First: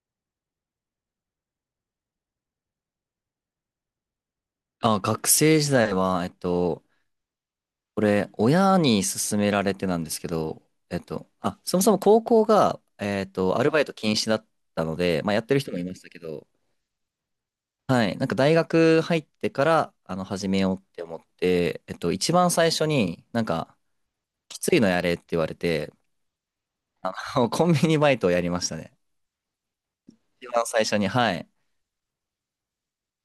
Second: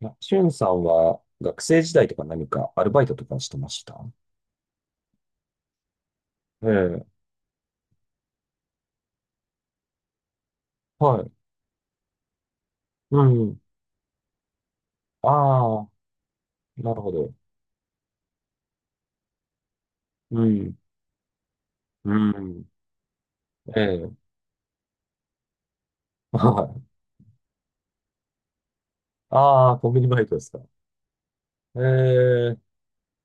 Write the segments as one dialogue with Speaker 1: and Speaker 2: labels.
Speaker 1: なしゅんさんは学生時代とか何かアルバイトとかしてました
Speaker 2: あ、学生時代は、
Speaker 1: ええ、
Speaker 2: これ、親に勧められてなんですけど、
Speaker 1: はい。
Speaker 2: あ、そもそも高校が、
Speaker 1: うん。
Speaker 2: アルバイト禁止だったので、まあ、やってる人も
Speaker 1: あ
Speaker 2: い
Speaker 1: あ、
Speaker 2: ましたけど、
Speaker 1: なるほど。
Speaker 2: はい、なんか大学入ってから、
Speaker 1: う
Speaker 2: 始めよう
Speaker 1: ん。
Speaker 2: って思って、
Speaker 1: う
Speaker 2: 一番
Speaker 1: ん。
Speaker 2: 最初になんか、
Speaker 1: ええ、
Speaker 2: きついのやれって言われて、
Speaker 1: はい。
Speaker 2: コンビニバイトをやりましたね。
Speaker 1: ああ、コンビニバイトで
Speaker 2: 一
Speaker 1: すか。
Speaker 2: 番最初に、はい。
Speaker 1: ええ、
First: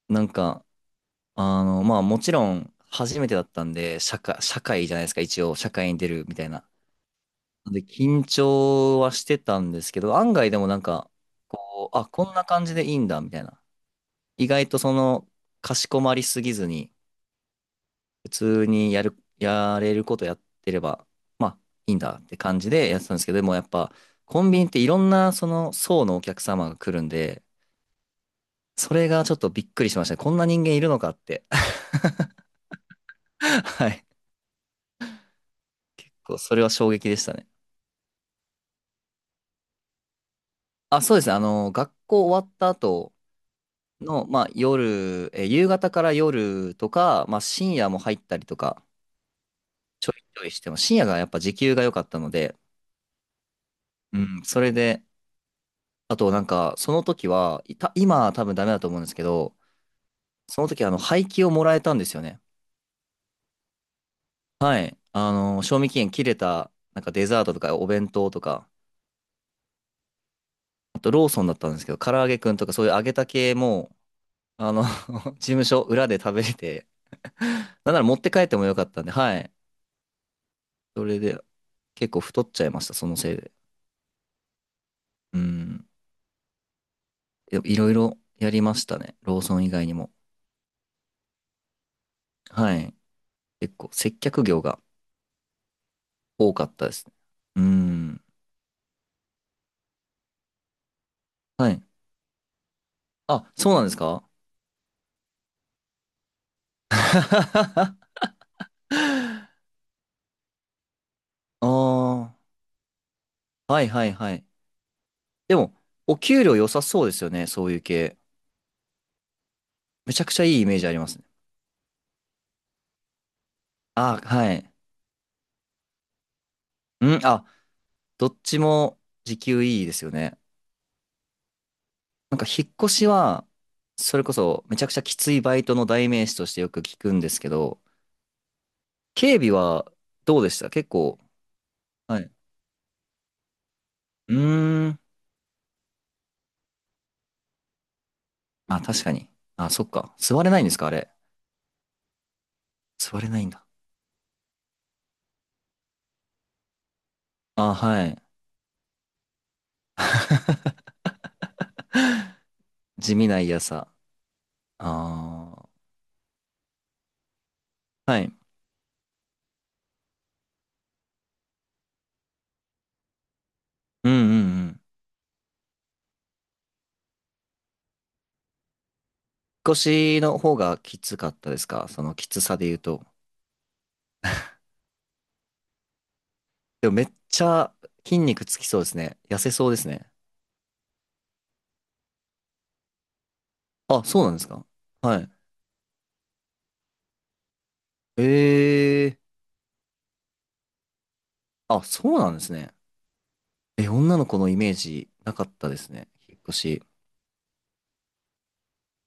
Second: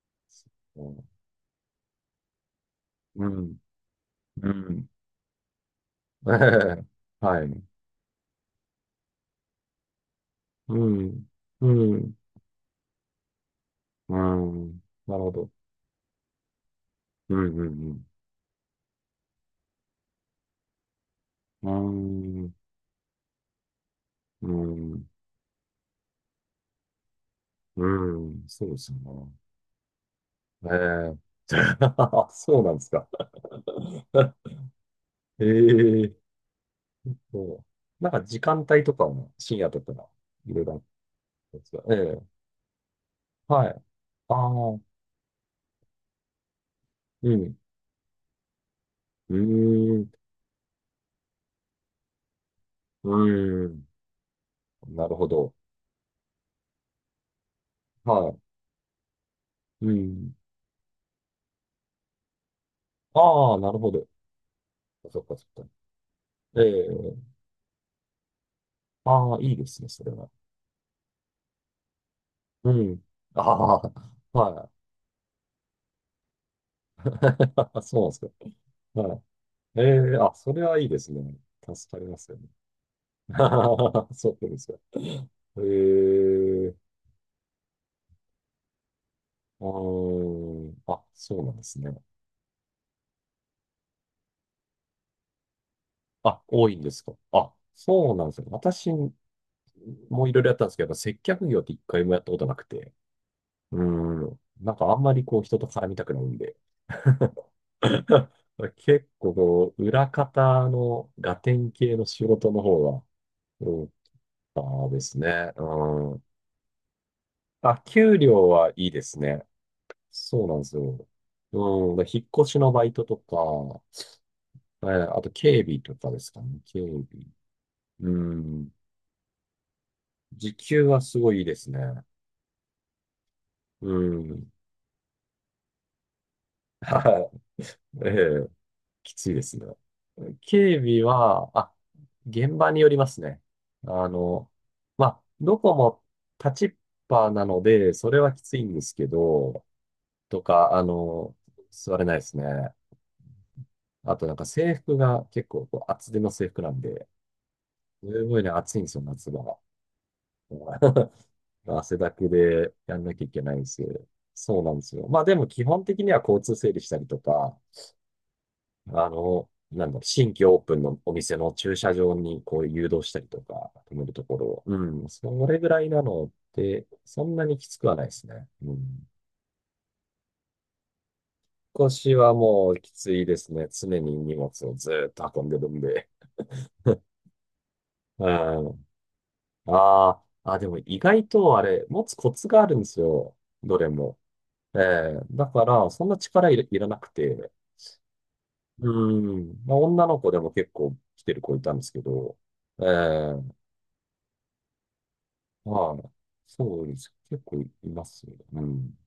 Speaker 2: なんか、
Speaker 1: うん。
Speaker 2: まあ、もちろん、初めてだったんで、社会、
Speaker 1: う
Speaker 2: 社会
Speaker 1: ん。
Speaker 2: じゃないですか、一応、社会に出る
Speaker 1: え
Speaker 2: みたいな。
Speaker 1: え、はい。
Speaker 2: で、緊張はしてたんですけど、案外でもな
Speaker 1: う
Speaker 2: んか、
Speaker 1: ん。うん。
Speaker 2: こんな感じでいいんだ、みたいな。
Speaker 1: う
Speaker 2: 意外と
Speaker 1: ん。
Speaker 2: そ
Speaker 1: なる
Speaker 2: の、
Speaker 1: ほど。
Speaker 2: かしこまりすぎずに、
Speaker 1: うん。うん。
Speaker 2: 普通にやれることやってれば、まあ、
Speaker 1: う
Speaker 2: いいんだって
Speaker 1: ん。
Speaker 2: 感じでやってたんですけど、でもやっぱ、コ
Speaker 1: う
Speaker 2: ンビニってい
Speaker 1: ん。う
Speaker 2: ろ
Speaker 1: ん。
Speaker 2: んなその層のお客様が来るんで、
Speaker 1: うんそうです
Speaker 2: それが
Speaker 1: よ
Speaker 2: ちょっとびっくりしましたね。こんな人
Speaker 1: ね。
Speaker 2: 間
Speaker 1: え
Speaker 2: いるのかっ
Speaker 1: え。
Speaker 2: て。
Speaker 1: そうなんですか。
Speaker 2: はい。
Speaker 1: ええ
Speaker 2: それは衝撃でしたね。
Speaker 1: そう。なんか時間帯とかも深夜とかいろいろあっ
Speaker 2: あ、そうですね。
Speaker 1: たんですが、
Speaker 2: 学
Speaker 1: ええ、
Speaker 2: 校終わった後
Speaker 1: はい。
Speaker 2: の、
Speaker 1: あ
Speaker 2: まあ、
Speaker 1: あ、
Speaker 2: 夜、夕方から夜とか、
Speaker 1: う
Speaker 2: まあ、
Speaker 1: ん、
Speaker 2: 深夜も入ったりとか
Speaker 1: うーん、
Speaker 2: ちょいちょいしても、深夜がやっぱ時給が良かったので、
Speaker 1: うーん、
Speaker 2: うん、それで、
Speaker 1: なるほど。
Speaker 2: あとなんか、その時は、今
Speaker 1: は
Speaker 2: は
Speaker 1: い、
Speaker 2: 多分ダメだと思うんですけど、
Speaker 1: うん。
Speaker 2: その時廃棄をもらえたんですよね。
Speaker 1: ああ、なるほど。
Speaker 2: はい。
Speaker 1: そっかそっか。
Speaker 2: 賞味期限切れ
Speaker 1: え
Speaker 2: た、
Speaker 1: え、
Speaker 2: なんかデザートとかお弁当とか、
Speaker 1: ああ、いいですね、それは。
Speaker 2: あとローソンだったんですけど、唐揚げくんと
Speaker 1: う
Speaker 2: かそういう
Speaker 1: ん。
Speaker 2: 揚げた
Speaker 1: あ
Speaker 2: 系
Speaker 1: あ、
Speaker 2: も、
Speaker 1: は
Speaker 2: 事務所裏で食べれ
Speaker 1: い。
Speaker 2: て、なん
Speaker 1: そ
Speaker 2: な
Speaker 1: う
Speaker 2: ら
Speaker 1: なんで
Speaker 2: 持
Speaker 1: す
Speaker 2: っ
Speaker 1: か。
Speaker 2: て帰ってもよかったんで、
Speaker 1: はい。
Speaker 2: はい。
Speaker 1: ええ、あ、それはいいで
Speaker 2: そ
Speaker 1: す
Speaker 2: れ
Speaker 1: ね。
Speaker 2: で
Speaker 1: 助かり
Speaker 2: 結
Speaker 1: ま
Speaker 2: 構
Speaker 1: すよ
Speaker 2: 太
Speaker 1: ね。
Speaker 2: っちゃいました、そのせいで。
Speaker 1: そうですか。
Speaker 2: う
Speaker 1: え
Speaker 2: ん。
Speaker 1: え、
Speaker 2: でもいろいろやりましたね。ローソ
Speaker 1: あ
Speaker 2: ン以外にも。
Speaker 1: ーあ、そうなんですね。
Speaker 2: はい。結構接客業が
Speaker 1: あ、
Speaker 2: 多か
Speaker 1: 多
Speaker 2: っ
Speaker 1: いん
Speaker 2: た
Speaker 1: で
Speaker 2: で
Speaker 1: す
Speaker 2: す
Speaker 1: か。
Speaker 2: ね。
Speaker 1: あ、
Speaker 2: う
Speaker 1: そうな
Speaker 2: ん。
Speaker 1: んですよ。私もいろいろやったんですけど、やっぱ接客業っ
Speaker 2: は
Speaker 1: て一
Speaker 2: い。
Speaker 1: 回もやったことなくて。
Speaker 2: あ、そう
Speaker 1: う
Speaker 2: なんですか？
Speaker 1: ーん。なんかあんまりこう人と絡みたくないんで。
Speaker 2: あ
Speaker 1: 結構こう、裏方のガテン系の仕
Speaker 2: あ、
Speaker 1: 事の方が
Speaker 2: は
Speaker 1: 多
Speaker 2: いはいはい。
Speaker 1: かったですね。
Speaker 2: でも、
Speaker 1: う
Speaker 2: お
Speaker 1: ん。
Speaker 2: 給料良さそうですよね、そうい
Speaker 1: あ、
Speaker 2: う系。
Speaker 1: 給料はいいですね。
Speaker 2: めちゃくち
Speaker 1: そ
Speaker 2: ゃ
Speaker 1: うな
Speaker 2: い
Speaker 1: ん
Speaker 2: い
Speaker 1: で
Speaker 2: イ
Speaker 1: す
Speaker 2: メージありま
Speaker 1: よ。
Speaker 2: すね。
Speaker 1: うん。で引っ越しのバイトとか、
Speaker 2: あ、はい。
Speaker 1: あと警備とかですかね。警備。
Speaker 2: うん、あ、
Speaker 1: う
Speaker 2: どっち
Speaker 1: ん。
Speaker 2: も時給いいですよね。
Speaker 1: 時給はすごいいいですね。
Speaker 2: なんか引っ越しは、
Speaker 1: う
Speaker 2: それこ
Speaker 1: ん。
Speaker 2: そめちゃくちゃきついバイトの代名詞としてよく聞くんで
Speaker 1: は
Speaker 2: すけど、
Speaker 1: い。ええ、きつい
Speaker 2: 警
Speaker 1: で
Speaker 2: 備
Speaker 1: すね。
Speaker 2: はどうでした、
Speaker 1: 警
Speaker 2: 結
Speaker 1: 備
Speaker 2: 構？
Speaker 1: は、
Speaker 2: はい。
Speaker 1: 現場によりますね。あ
Speaker 2: う
Speaker 1: の、
Speaker 2: ーん。
Speaker 1: まあ、どこも立ちっぱなので、それはきついん
Speaker 2: あ、
Speaker 1: です
Speaker 2: 確
Speaker 1: け
Speaker 2: かに。
Speaker 1: ど、
Speaker 2: あ、そっか。
Speaker 1: と
Speaker 2: 座れないんで
Speaker 1: か、
Speaker 2: す
Speaker 1: あ
Speaker 2: か、あれ？
Speaker 1: の、座れないですね。
Speaker 2: 座れないんだ。
Speaker 1: あとなんか制服が結構こう厚手の制服なんで、
Speaker 2: あ、は
Speaker 1: す
Speaker 2: い。
Speaker 1: ごいね、暑いんですよ、夏が。汗だくでやんな
Speaker 2: 地
Speaker 1: きゃい
Speaker 2: 味な
Speaker 1: けないん
Speaker 2: 嫌
Speaker 1: ですよ。
Speaker 2: さ。
Speaker 1: そうなんですよ。まあでも基
Speaker 2: あ
Speaker 1: 本的には交通整理したりとか、
Speaker 2: あ。はい。
Speaker 1: 新規オープンのお店の駐車場にこう誘導したりとか、止め
Speaker 2: う
Speaker 1: る
Speaker 2: んう
Speaker 1: ところ
Speaker 2: ん
Speaker 1: を。
Speaker 2: うん。引
Speaker 1: う
Speaker 2: っ
Speaker 1: ん、それぐらいなので、そんなにきつくはないですね。うん。引
Speaker 2: 越しの方がきつかったです
Speaker 1: っ
Speaker 2: か、
Speaker 1: 越
Speaker 2: そ
Speaker 1: し
Speaker 2: のき
Speaker 1: は
Speaker 2: つさで
Speaker 1: も
Speaker 2: 言う
Speaker 1: うき
Speaker 2: と？
Speaker 1: ついですね。常に荷物をずーっと運んでるんで。
Speaker 2: でもめっちゃ筋
Speaker 1: う
Speaker 2: 肉つきそうで
Speaker 1: ん。
Speaker 2: すね。痩せそうです
Speaker 1: あ
Speaker 2: ね。
Speaker 1: あ、あ、でも意外とあれ、持つコツがあるんですよ。どれ
Speaker 2: あ、
Speaker 1: も。
Speaker 2: そうなんですか？
Speaker 1: ええ
Speaker 2: はい。
Speaker 1: だから、そんな力いら、いらなくて。う
Speaker 2: ええ、
Speaker 1: ん。まあ、女の子でも結構来てる子いたんで
Speaker 2: あ、
Speaker 1: すけ
Speaker 2: そうなん
Speaker 1: ど、
Speaker 2: ですね。
Speaker 1: ええ
Speaker 2: え、女の子のイメージなかったです
Speaker 1: は
Speaker 2: ね、
Speaker 1: い。
Speaker 2: 引っ越
Speaker 1: そ
Speaker 2: し。
Speaker 1: うです。結構いますよね。うん。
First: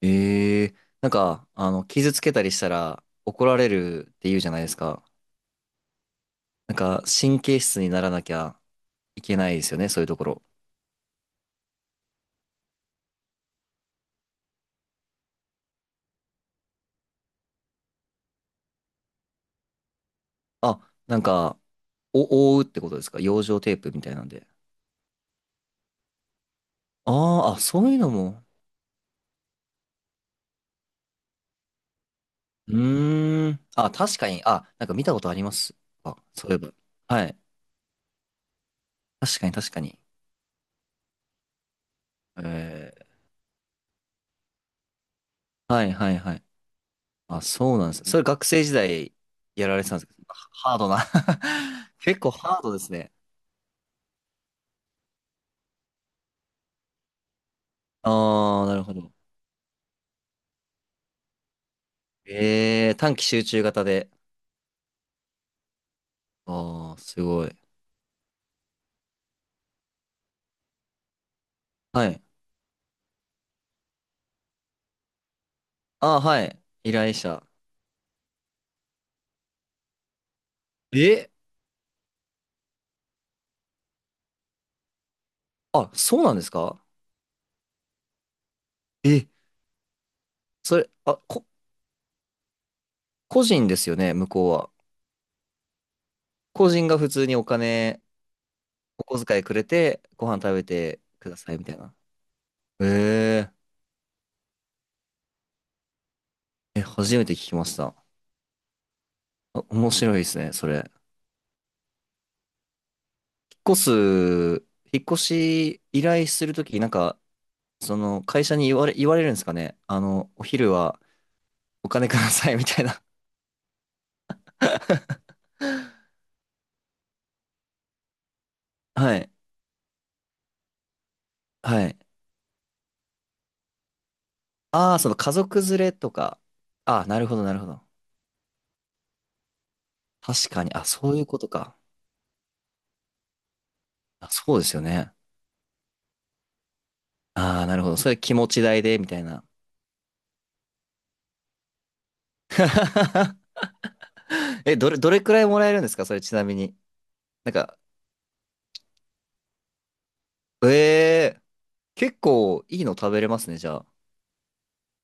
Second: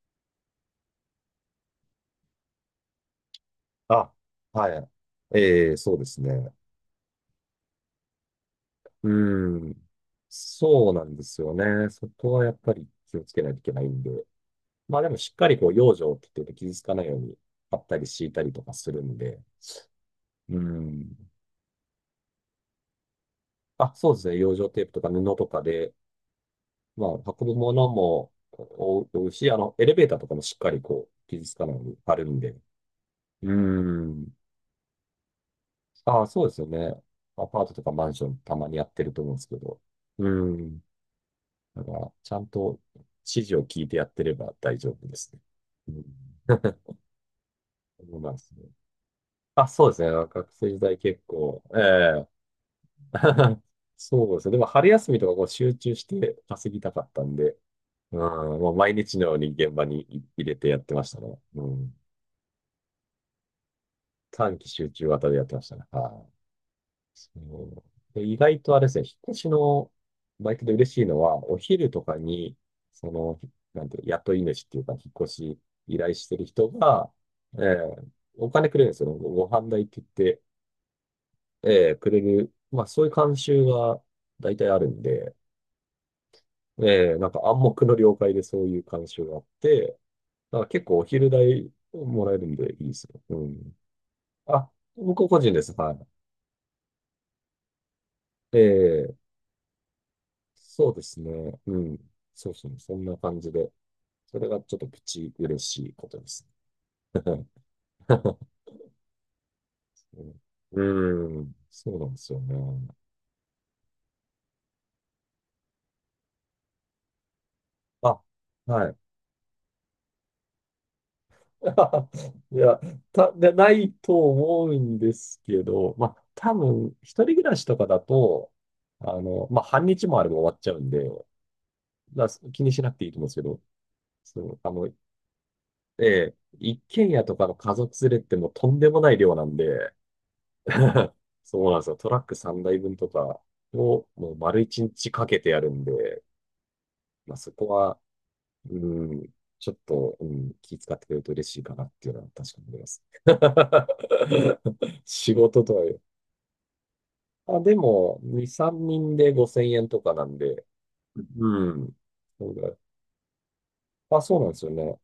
Speaker 2: ええ、なんか、傷つけたりしたら怒られる
Speaker 1: あ、
Speaker 2: って言うじゃないで
Speaker 1: は
Speaker 2: す
Speaker 1: い。
Speaker 2: か。
Speaker 1: ええ、そうですね。
Speaker 2: なんか、神経質にならなきゃいけない
Speaker 1: う
Speaker 2: ですよ
Speaker 1: ん。
Speaker 2: ね、そういうところ。
Speaker 1: そうなんですよね。そこはやっぱり気をつけないといけないんで。まあでもしっかりこう、養生って言って傷つかないように、貼ったり敷いたりとかするんで。う
Speaker 2: あ、
Speaker 1: ん。
Speaker 2: なんか、覆うってことですか、養生テー
Speaker 1: あ、
Speaker 2: プみた
Speaker 1: そう
Speaker 2: い
Speaker 1: で
Speaker 2: な
Speaker 1: す
Speaker 2: ん
Speaker 1: ね。
Speaker 2: で？
Speaker 1: 養生テープとか布とかで、まあ、運
Speaker 2: あ
Speaker 1: ぶ
Speaker 2: ーあ、
Speaker 1: も
Speaker 2: そ
Speaker 1: の
Speaker 2: ういうの
Speaker 1: も
Speaker 2: も。
Speaker 1: 覆うし、エレベーターとかもしっかりこう、傷つかないように貼るんで。
Speaker 2: うー
Speaker 1: う
Speaker 2: ん。あ、確
Speaker 1: ん。
Speaker 2: かに。あ、なんか見たことあります。あ、
Speaker 1: ああ、そう
Speaker 2: そう
Speaker 1: で
Speaker 2: いえ
Speaker 1: すよ
Speaker 2: ば。
Speaker 1: ね。
Speaker 2: はい。
Speaker 1: アパートとかマンションたまにやってると思うん
Speaker 2: 確
Speaker 1: で
Speaker 2: か
Speaker 1: す
Speaker 2: に、
Speaker 1: け
Speaker 2: 確
Speaker 1: ど。
Speaker 2: かに。
Speaker 1: うん。だから、ちゃ
Speaker 2: え
Speaker 1: んと
Speaker 2: ー、
Speaker 1: 指示を聞いてやってれば大丈夫ですね。
Speaker 2: は
Speaker 1: う
Speaker 2: い、
Speaker 1: ん。
Speaker 2: はい、はい。あ、そうなんです。そ
Speaker 1: そう
Speaker 2: れ
Speaker 1: なんで
Speaker 2: 学
Speaker 1: す
Speaker 2: 生
Speaker 1: ね。
Speaker 2: 時代や
Speaker 1: あ、
Speaker 2: られ
Speaker 1: そ
Speaker 2: て
Speaker 1: うで
Speaker 2: たんで
Speaker 1: す
Speaker 2: す
Speaker 1: ね。
Speaker 2: けど、
Speaker 1: 学生
Speaker 2: ハー
Speaker 1: 時
Speaker 2: ド
Speaker 1: 代
Speaker 2: な
Speaker 1: 結構、え
Speaker 2: 結
Speaker 1: え
Speaker 2: 構ハードですね。
Speaker 1: そうですね。でも春休みとかこう集中して稼ぎたかったんで、うん、
Speaker 2: ああ、
Speaker 1: も
Speaker 2: な
Speaker 1: う
Speaker 2: るほ
Speaker 1: 毎
Speaker 2: ど。
Speaker 1: 日のように現場に入れてやってましたね。うん。
Speaker 2: ええ、短期集中型で。
Speaker 1: 短期集中型でやってましたね。はい
Speaker 2: ああ、す
Speaker 1: そ
Speaker 2: ごい。
Speaker 1: うで、意外とあれですね、引っ越しのバイトで嬉しいのは、お昼と
Speaker 2: は
Speaker 1: か
Speaker 2: い。
Speaker 1: に、その、なんていう、雇い主っていうか、引っ越し依頼
Speaker 2: ああ、
Speaker 1: して
Speaker 2: は
Speaker 1: る
Speaker 2: い。
Speaker 1: 人
Speaker 2: 依
Speaker 1: が、
Speaker 2: 頼者。
Speaker 1: えーお金くれるんですよ。ご飯代って言って、
Speaker 2: え、
Speaker 1: くれる。まあ、そういう慣習が大体あるんで、
Speaker 2: あ、そうなんですか？
Speaker 1: なんか暗黙の了解でそういう慣習
Speaker 2: え、
Speaker 1: があって、だから
Speaker 2: そ
Speaker 1: 結
Speaker 2: れ、
Speaker 1: 構お
Speaker 2: あ、
Speaker 1: 昼代もらえるんでいいですよ。う
Speaker 2: 個人で
Speaker 1: ん。
Speaker 2: すよね、向こうは。
Speaker 1: あ、僕個人です。はい。
Speaker 2: 個人が普通にお金、お
Speaker 1: ええ
Speaker 2: 小遣いくれて、ご飯食べ
Speaker 1: そう
Speaker 2: て
Speaker 1: です
Speaker 2: ください、
Speaker 1: ね。
Speaker 2: みた
Speaker 1: う
Speaker 2: いな。
Speaker 1: ん。そうそう、そんな感じ
Speaker 2: え
Speaker 1: で。それがちょっとプチ嬉しいことです。
Speaker 2: え、え、初めて聞きました。あ、面白いですね、そ
Speaker 1: う
Speaker 2: れ。
Speaker 1: ん、うんそうなんですよね。
Speaker 2: 越す、引っ越し依頼するとき、なんか、そ
Speaker 1: あ、
Speaker 2: の会社に
Speaker 1: はい。
Speaker 2: 言われるんですかね。お昼はお金くだ さ
Speaker 1: い
Speaker 2: いみ
Speaker 1: や、
Speaker 2: たいな。
Speaker 1: ないと思うんですけど、ま あ、多分、一人暮らしとかだと、
Speaker 2: はい。
Speaker 1: まあ、半日もあれば終わっちゃうんで、
Speaker 2: はい。
Speaker 1: だから気にしなくていいと思うんですけど、そう、あの、
Speaker 2: ああ、その家族連れ
Speaker 1: え
Speaker 2: と
Speaker 1: え、
Speaker 2: か。
Speaker 1: 一
Speaker 2: ああ、
Speaker 1: 軒
Speaker 2: な
Speaker 1: 家
Speaker 2: る
Speaker 1: と
Speaker 2: ほど、
Speaker 1: か
Speaker 2: な
Speaker 1: の
Speaker 2: るほ
Speaker 1: 家
Speaker 2: ど。
Speaker 1: 族連れってもうとんでもない量なんで、
Speaker 2: 確かに。あ、そ ういうこと
Speaker 1: そう
Speaker 2: か。
Speaker 1: なんですよ。トラック3台分とかを
Speaker 2: あ、
Speaker 1: もう
Speaker 2: そう
Speaker 1: 丸
Speaker 2: ですよ
Speaker 1: 1日
Speaker 2: ね。
Speaker 1: かけてやるんで、まあそ
Speaker 2: ああ、
Speaker 1: こ
Speaker 2: なるほど。
Speaker 1: は、
Speaker 2: それ気持ち
Speaker 1: う
Speaker 2: 代で、みた
Speaker 1: ん、
Speaker 2: いな。
Speaker 1: ちょっと、うん、気遣ってくれると嬉しいかなっていうのは確かに思います。
Speaker 2: え、どれく
Speaker 1: 仕
Speaker 2: らいも
Speaker 1: 事
Speaker 2: らえ
Speaker 1: と
Speaker 2: るん
Speaker 1: は
Speaker 2: で
Speaker 1: 言
Speaker 2: す
Speaker 1: う。
Speaker 2: か、それちなみに？なん
Speaker 1: あ、で
Speaker 2: か、
Speaker 1: も、2、3人で5000円とかなんで、
Speaker 2: ええ、
Speaker 1: うん。
Speaker 2: 結
Speaker 1: そう
Speaker 2: 構
Speaker 1: だ
Speaker 2: いいの食べれますね、じゃ
Speaker 1: あ、そうなんですよね。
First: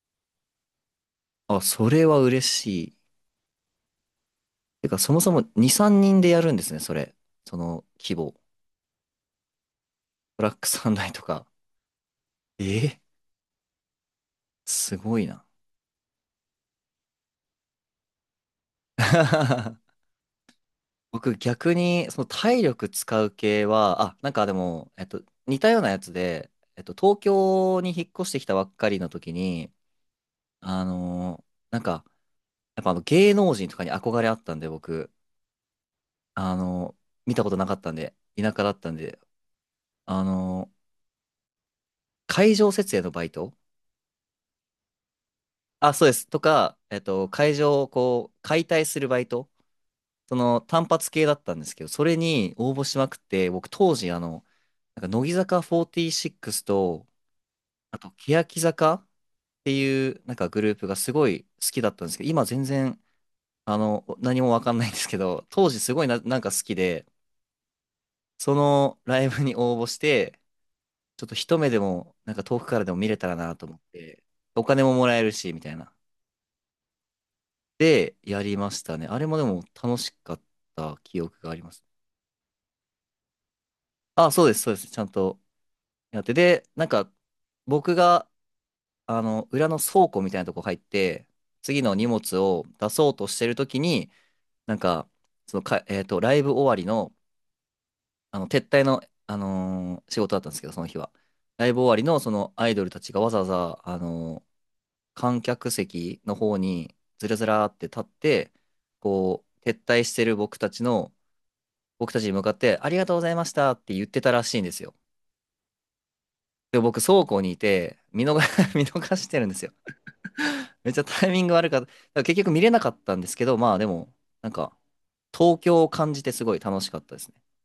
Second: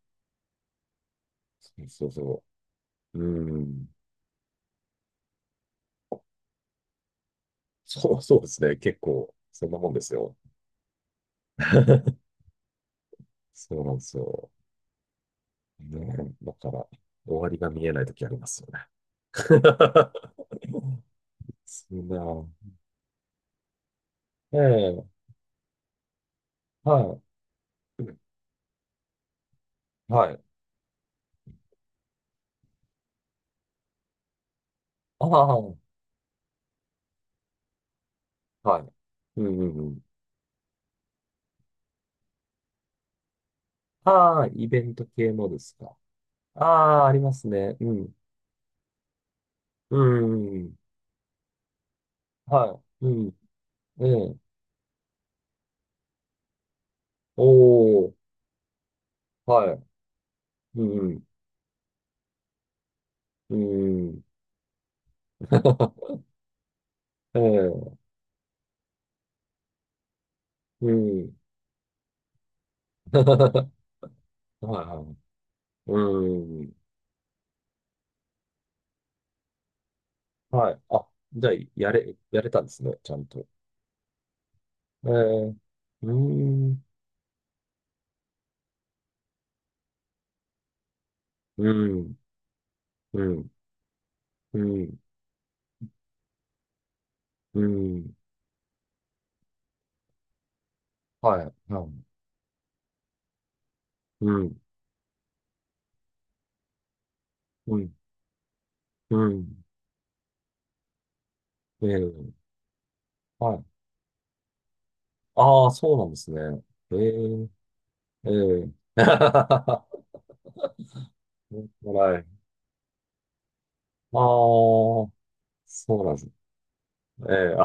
Speaker 2: あ。あ、
Speaker 1: そう
Speaker 2: それ
Speaker 1: そう
Speaker 2: は
Speaker 1: そ
Speaker 2: 嬉しい。
Speaker 1: う。うん。
Speaker 2: てか、そもそも2、3人でやるんですね、それ。その規
Speaker 1: そう、
Speaker 2: 模。
Speaker 1: そうですね。結構、そんなもんですよ。
Speaker 2: ブラックサンダイとか。えー
Speaker 1: そうなんですよ。
Speaker 2: すごいな。
Speaker 1: ねえ、だから、終わりが見えない時ありますよね。
Speaker 2: 僕逆
Speaker 1: そ
Speaker 2: に、その
Speaker 1: う
Speaker 2: 体力使う系は、あ、なんかで
Speaker 1: ね。え
Speaker 2: も、
Speaker 1: え、
Speaker 2: 似たようなやつで、
Speaker 1: は
Speaker 2: 東
Speaker 1: い。
Speaker 2: 京に引っ
Speaker 1: うん
Speaker 2: 越してきたばっかりの時に、
Speaker 1: はい。
Speaker 2: なんか、やっぱあの芸能人とかに憧れあったんで、僕、
Speaker 1: ああ、は
Speaker 2: あのー見たことなかったんで、田舎だったんで、
Speaker 1: い。うんうんうん。
Speaker 2: あのー会場設営のバイト、
Speaker 1: ああ、イベント系のです
Speaker 2: あ、
Speaker 1: か。
Speaker 2: そうです、と
Speaker 1: あ
Speaker 2: か、
Speaker 1: あ、あります
Speaker 2: 会
Speaker 1: ね。
Speaker 2: 場を
Speaker 1: うん。
Speaker 2: こう、解体するバイト、
Speaker 1: うん
Speaker 2: そ
Speaker 1: うんう
Speaker 2: の
Speaker 1: ん。
Speaker 2: 単発系だったんですけど、それに応
Speaker 1: は
Speaker 2: 募し
Speaker 1: い。
Speaker 2: ま
Speaker 1: う
Speaker 2: くっ
Speaker 1: ん。
Speaker 2: て、僕当
Speaker 1: え
Speaker 2: 時、
Speaker 1: え。
Speaker 2: なんか乃木坂46と、
Speaker 1: お
Speaker 2: あと、
Speaker 1: お、
Speaker 2: 欅坂って
Speaker 1: はい。
Speaker 2: いう、なんかグルー
Speaker 1: う
Speaker 2: プがす
Speaker 1: ん
Speaker 2: ごい好きだったんですけど、今全然、
Speaker 1: うん。うん。
Speaker 2: 何もわかんないんですけど、当時すごいな、なんか好きで、
Speaker 1: ええ、
Speaker 2: そのライブに応募して、
Speaker 1: う
Speaker 2: ちょっと
Speaker 1: ん。
Speaker 2: 一目でも、なんか遠くからでも見れたらなと
Speaker 1: は
Speaker 2: 思って、お
Speaker 1: い
Speaker 2: 金も
Speaker 1: は
Speaker 2: もら
Speaker 1: い。
Speaker 2: えるし、みたいな。
Speaker 1: うん。
Speaker 2: で、やりましたね。あれもでも楽しかっ
Speaker 1: はい。
Speaker 2: た
Speaker 1: あ、
Speaker 2: 記憶
Speaker 1: じゃ
Speaker 2: が
Speaker 1: あ、
Speaker 2: あります。
Speaker 1: やれ、やれたんですね、ちゃんと。
Speaker 2: あ、そうです、そうです。ちゃん
Speaker 1: え
Speaker 2: と
Speaker 1: え、う
Speaker 2: やって。で、
Speaker 1: ん。
Speaker 2: なんか、僕が、裏の倉庫みたいなとこ入って、
Speaker 1: う
Speaker 2: 次の荷
Speaker 1: ん、
Speaker 2: 物を出そう
Speaker 1: う
Speaker 2: として
Speaker 1: ん、
Speaker 2: るときに、
Speaker 1: う
Speaker 2: なん
Speaker 1: ん、
Speaker 2: か、ライブ終わりの、
Speaker 1: うん、
Speaker 2: 撤退の、仕事だったんですけど、その日は。
Speaker 1: はい。
Speaker 2: ライ
Speaker 1: う
Speaker 2: ブ終わり
Speaker 1: ん。
Speaker 2: の、そのアイドルたちがわざわざ、
Speaker 1: うん、
Speaker 2: 観客席の方に、ずらずらー
Speaker 1: う
Speaker 2: って
Speaker 1: ん、
Speaker 2: 立って、
Speaker 1: う
Speaker 2: こ
Speaker 1: ん、
Speaker 2: う、撤退してる
Speaker 1: え
Speaker 2: 僕たちに
Speaker 1: え、
Speaker 2: 向かって、ありがとうございまし
Speaker 1: はい。
Speaker 2: たって言ってたらしいんですよ。
Speaker 1: ああ、そうなんですね。
Speaker 2: で、
Speaker 1: え
Speaker 2: 僕、倉庫
Speaker 1: え、
Speaker 2: にいて、
Speaker 1: ええ。
Speaker 2: 見逃してるんです よ。めっちゃタイミング
Speaker 1: は
Speaker 2: 悪かった。だか
Speaker 1: い。
Speaker 2: ら
Speaker 1: あ
Speaker 2: 結局見れなかったんですけど、まあでも、なんか、
Speaker 1: あ、
Speaker 2: 東京を
Speaker 1: そうな
Speaker 2: 感
Speaker 1: んで
Speaker 2: じ
Speaker 1: すね。
Speaker 2: てすごい楽しかったです
Speaker 1: え
Speaker 2: ね。
Speaker 1: え、あ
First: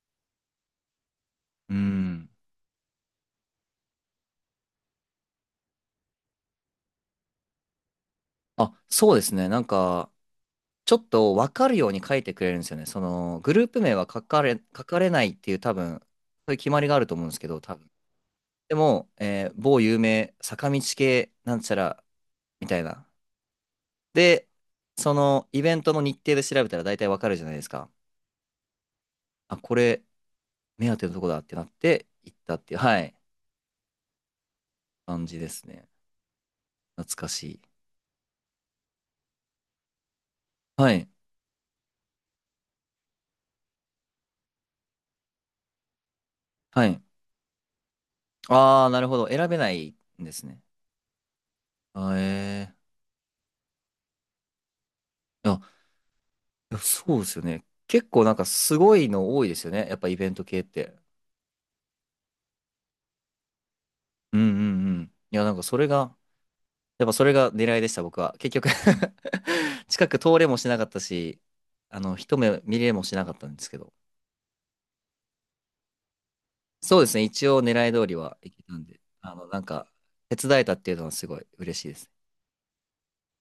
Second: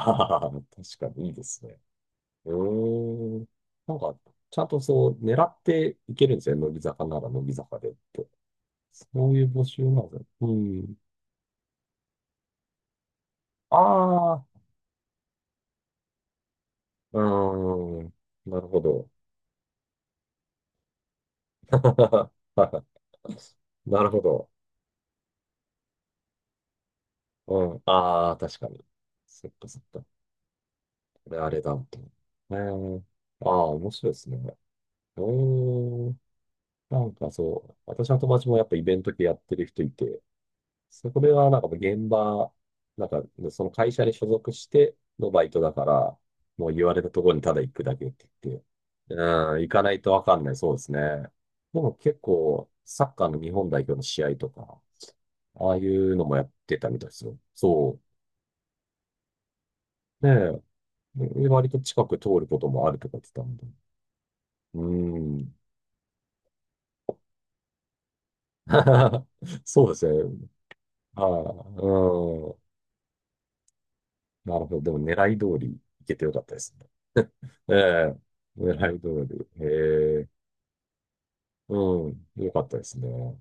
Speaker 1: あ、確かにいいです
Speaker 2: う
Speaker 1: ね。
Speaker 2: ん。
Speaker 1: うーん。なんか、ちゃんとそう、狙っていけるんですよね。乃木坂なら乃木坂でって。
Speaker 2: あ、
Speaker 1: そ
Speaker 2: そうです
Speaker 1: うい
Speaker 2: ね。
Speaker 1: う
Speaker 2: な
Speaker 1: 募
Speaker 2: ん
Speaker 1: 集なん
Speaker 2: か、
Speaker 1: ですね。う
Speaker 2: ちょ
Speaker 1: ん。
Speaker 2: っと分かるように書いてくれるんですよね。その、グループ名は書
Speaker 1: あ
Speaker 2: か
Speaker 1: あ、
Speaker 2: れ、書かれないっていう多分、そういう決まりがあると
Speaker 1: う
Speaker 2: 思うんですけど、多分。
Speaker 1: ーん。なる
Speaker 2: で
Speaker 1: ほど。
Speaker 2: も、某有名坂道系なんちゃら みたいな。
Speaker 1: なるほ
Speaker 2: で、
Speaker 1: ど。
Speaker 2: そのイベントの日程で調べたら大体わかるじゃないで
Speaker 1: う
Speaker 2: す
Speaker 1: ん。
Speaker 2: か。
Speaker 1: ああ、確かに。そっ
Speaker 2: あ、
Speaker 1: か
Speaker 2: こ
Speaker 1: そっ
Speaker 2: れ、
Speaker 1: か。
Speaker 2: 目当てのとこ
Speaker 1: これ
Speaker 2: だっ
Speaker 1: あ
Speaker 2: て
Speaker 1: れ
Speaker 2: なっ
Speaker 1: だ、と。
Speaker 2: て行っ
Speaker 1: え
Speaker 2: たっていう、は
Speaker 1: ー、
Speaker 2: い、
Speaker 1: ああ、面白いですね。う
Speaker 2: 感じですね。
Speaker 1: ーん。な
Speaker 2: 懐
Speaker 1: ん
Speaker 2: か
Speaker 1: か
Speaker 2: しい。
Speaker 1: そう、私の友達もやっぱイベント系やってる人いて、
Speaker 2: はい、
Speaker 1: そこではなんか現場、なんかねその会社に所属してのバイトだから、もう
Speaker 2: は
Speaker 1: 言わ
Speaker 2: い。
Speaker 1: れたところにただ行くだけって言って、
Speaker 2: ああ、なる
Speaker 1: う
Speaker 2: ほど。選べ
Speaker 1: ん、行
Speaker 2: な
Speaker 1: かな
Speaker 2: い
Speaker 1: いとわ
Speaker 2: んで
Speaker 1: かん
Speaker 2: す
Speaker 1: ない。
Speaker 2: ね。
Speaker 1: そうですね。でも
Speaker 2: あー、
Speaker 1: 結構、
Speaker 2: え
Speaker 1: サッカーの日本代表の試合とか、
Speaker 2: ー。あ、
Speaker 1: ああいうのもやっ
Speaker 2: い
Speaker 1: て
Speaker 2: や
Speaker 1: たみたいで
Speaker 2: そう
Speaker 1: す
Speaker 2: で
Speaker 1: よ。
Speaker 2: すよね。
Speaker 1: そ
Speaker 2: 結構なんかすごいの多いですよね、やっぱイベント系
Speaker 1: う。
Speaker 2: って。
Speaker 1: で、割と近く通ることもあるとか言ってたんで。
Speaker 2: うんう
Speaker 1: うー
Speaker 2: んうん。いや、なん
Speaker 1: ん。
Speaker 2: かそれが、やっぱそれが狙いでした、僕は。結局
Speaker 1: そう です
Speaker 2: 近く
Speaker 1: ね。
Speaker 2: 通れもしなかった
Speaker 1: は
Speaker 2: し、一
Speaker 1: い。う
Speaker 2: 目見れもしなかったんですけど。
Speaker 1: ん。なるほど。でも狙い通り行けてよかったですね。
Speaker 2: そうですね。一応
Speaker 1: え
Speaker 2: 狙い通
Speaker 1: え。
Speaker 2: りはいけたん
Speaker 1: 狙
Speaker 2: で、
Speaker 1: い通
Speaker 2: なん
Speaker 1: り。
Speaker 2: か、
Speaker 1: へえ。
Speaker 2: 手伝えたっていうのはすごい嬉しいです
Speaker 1: う
Speaker 2: ね。
Speaker 1: ん。よかったですね。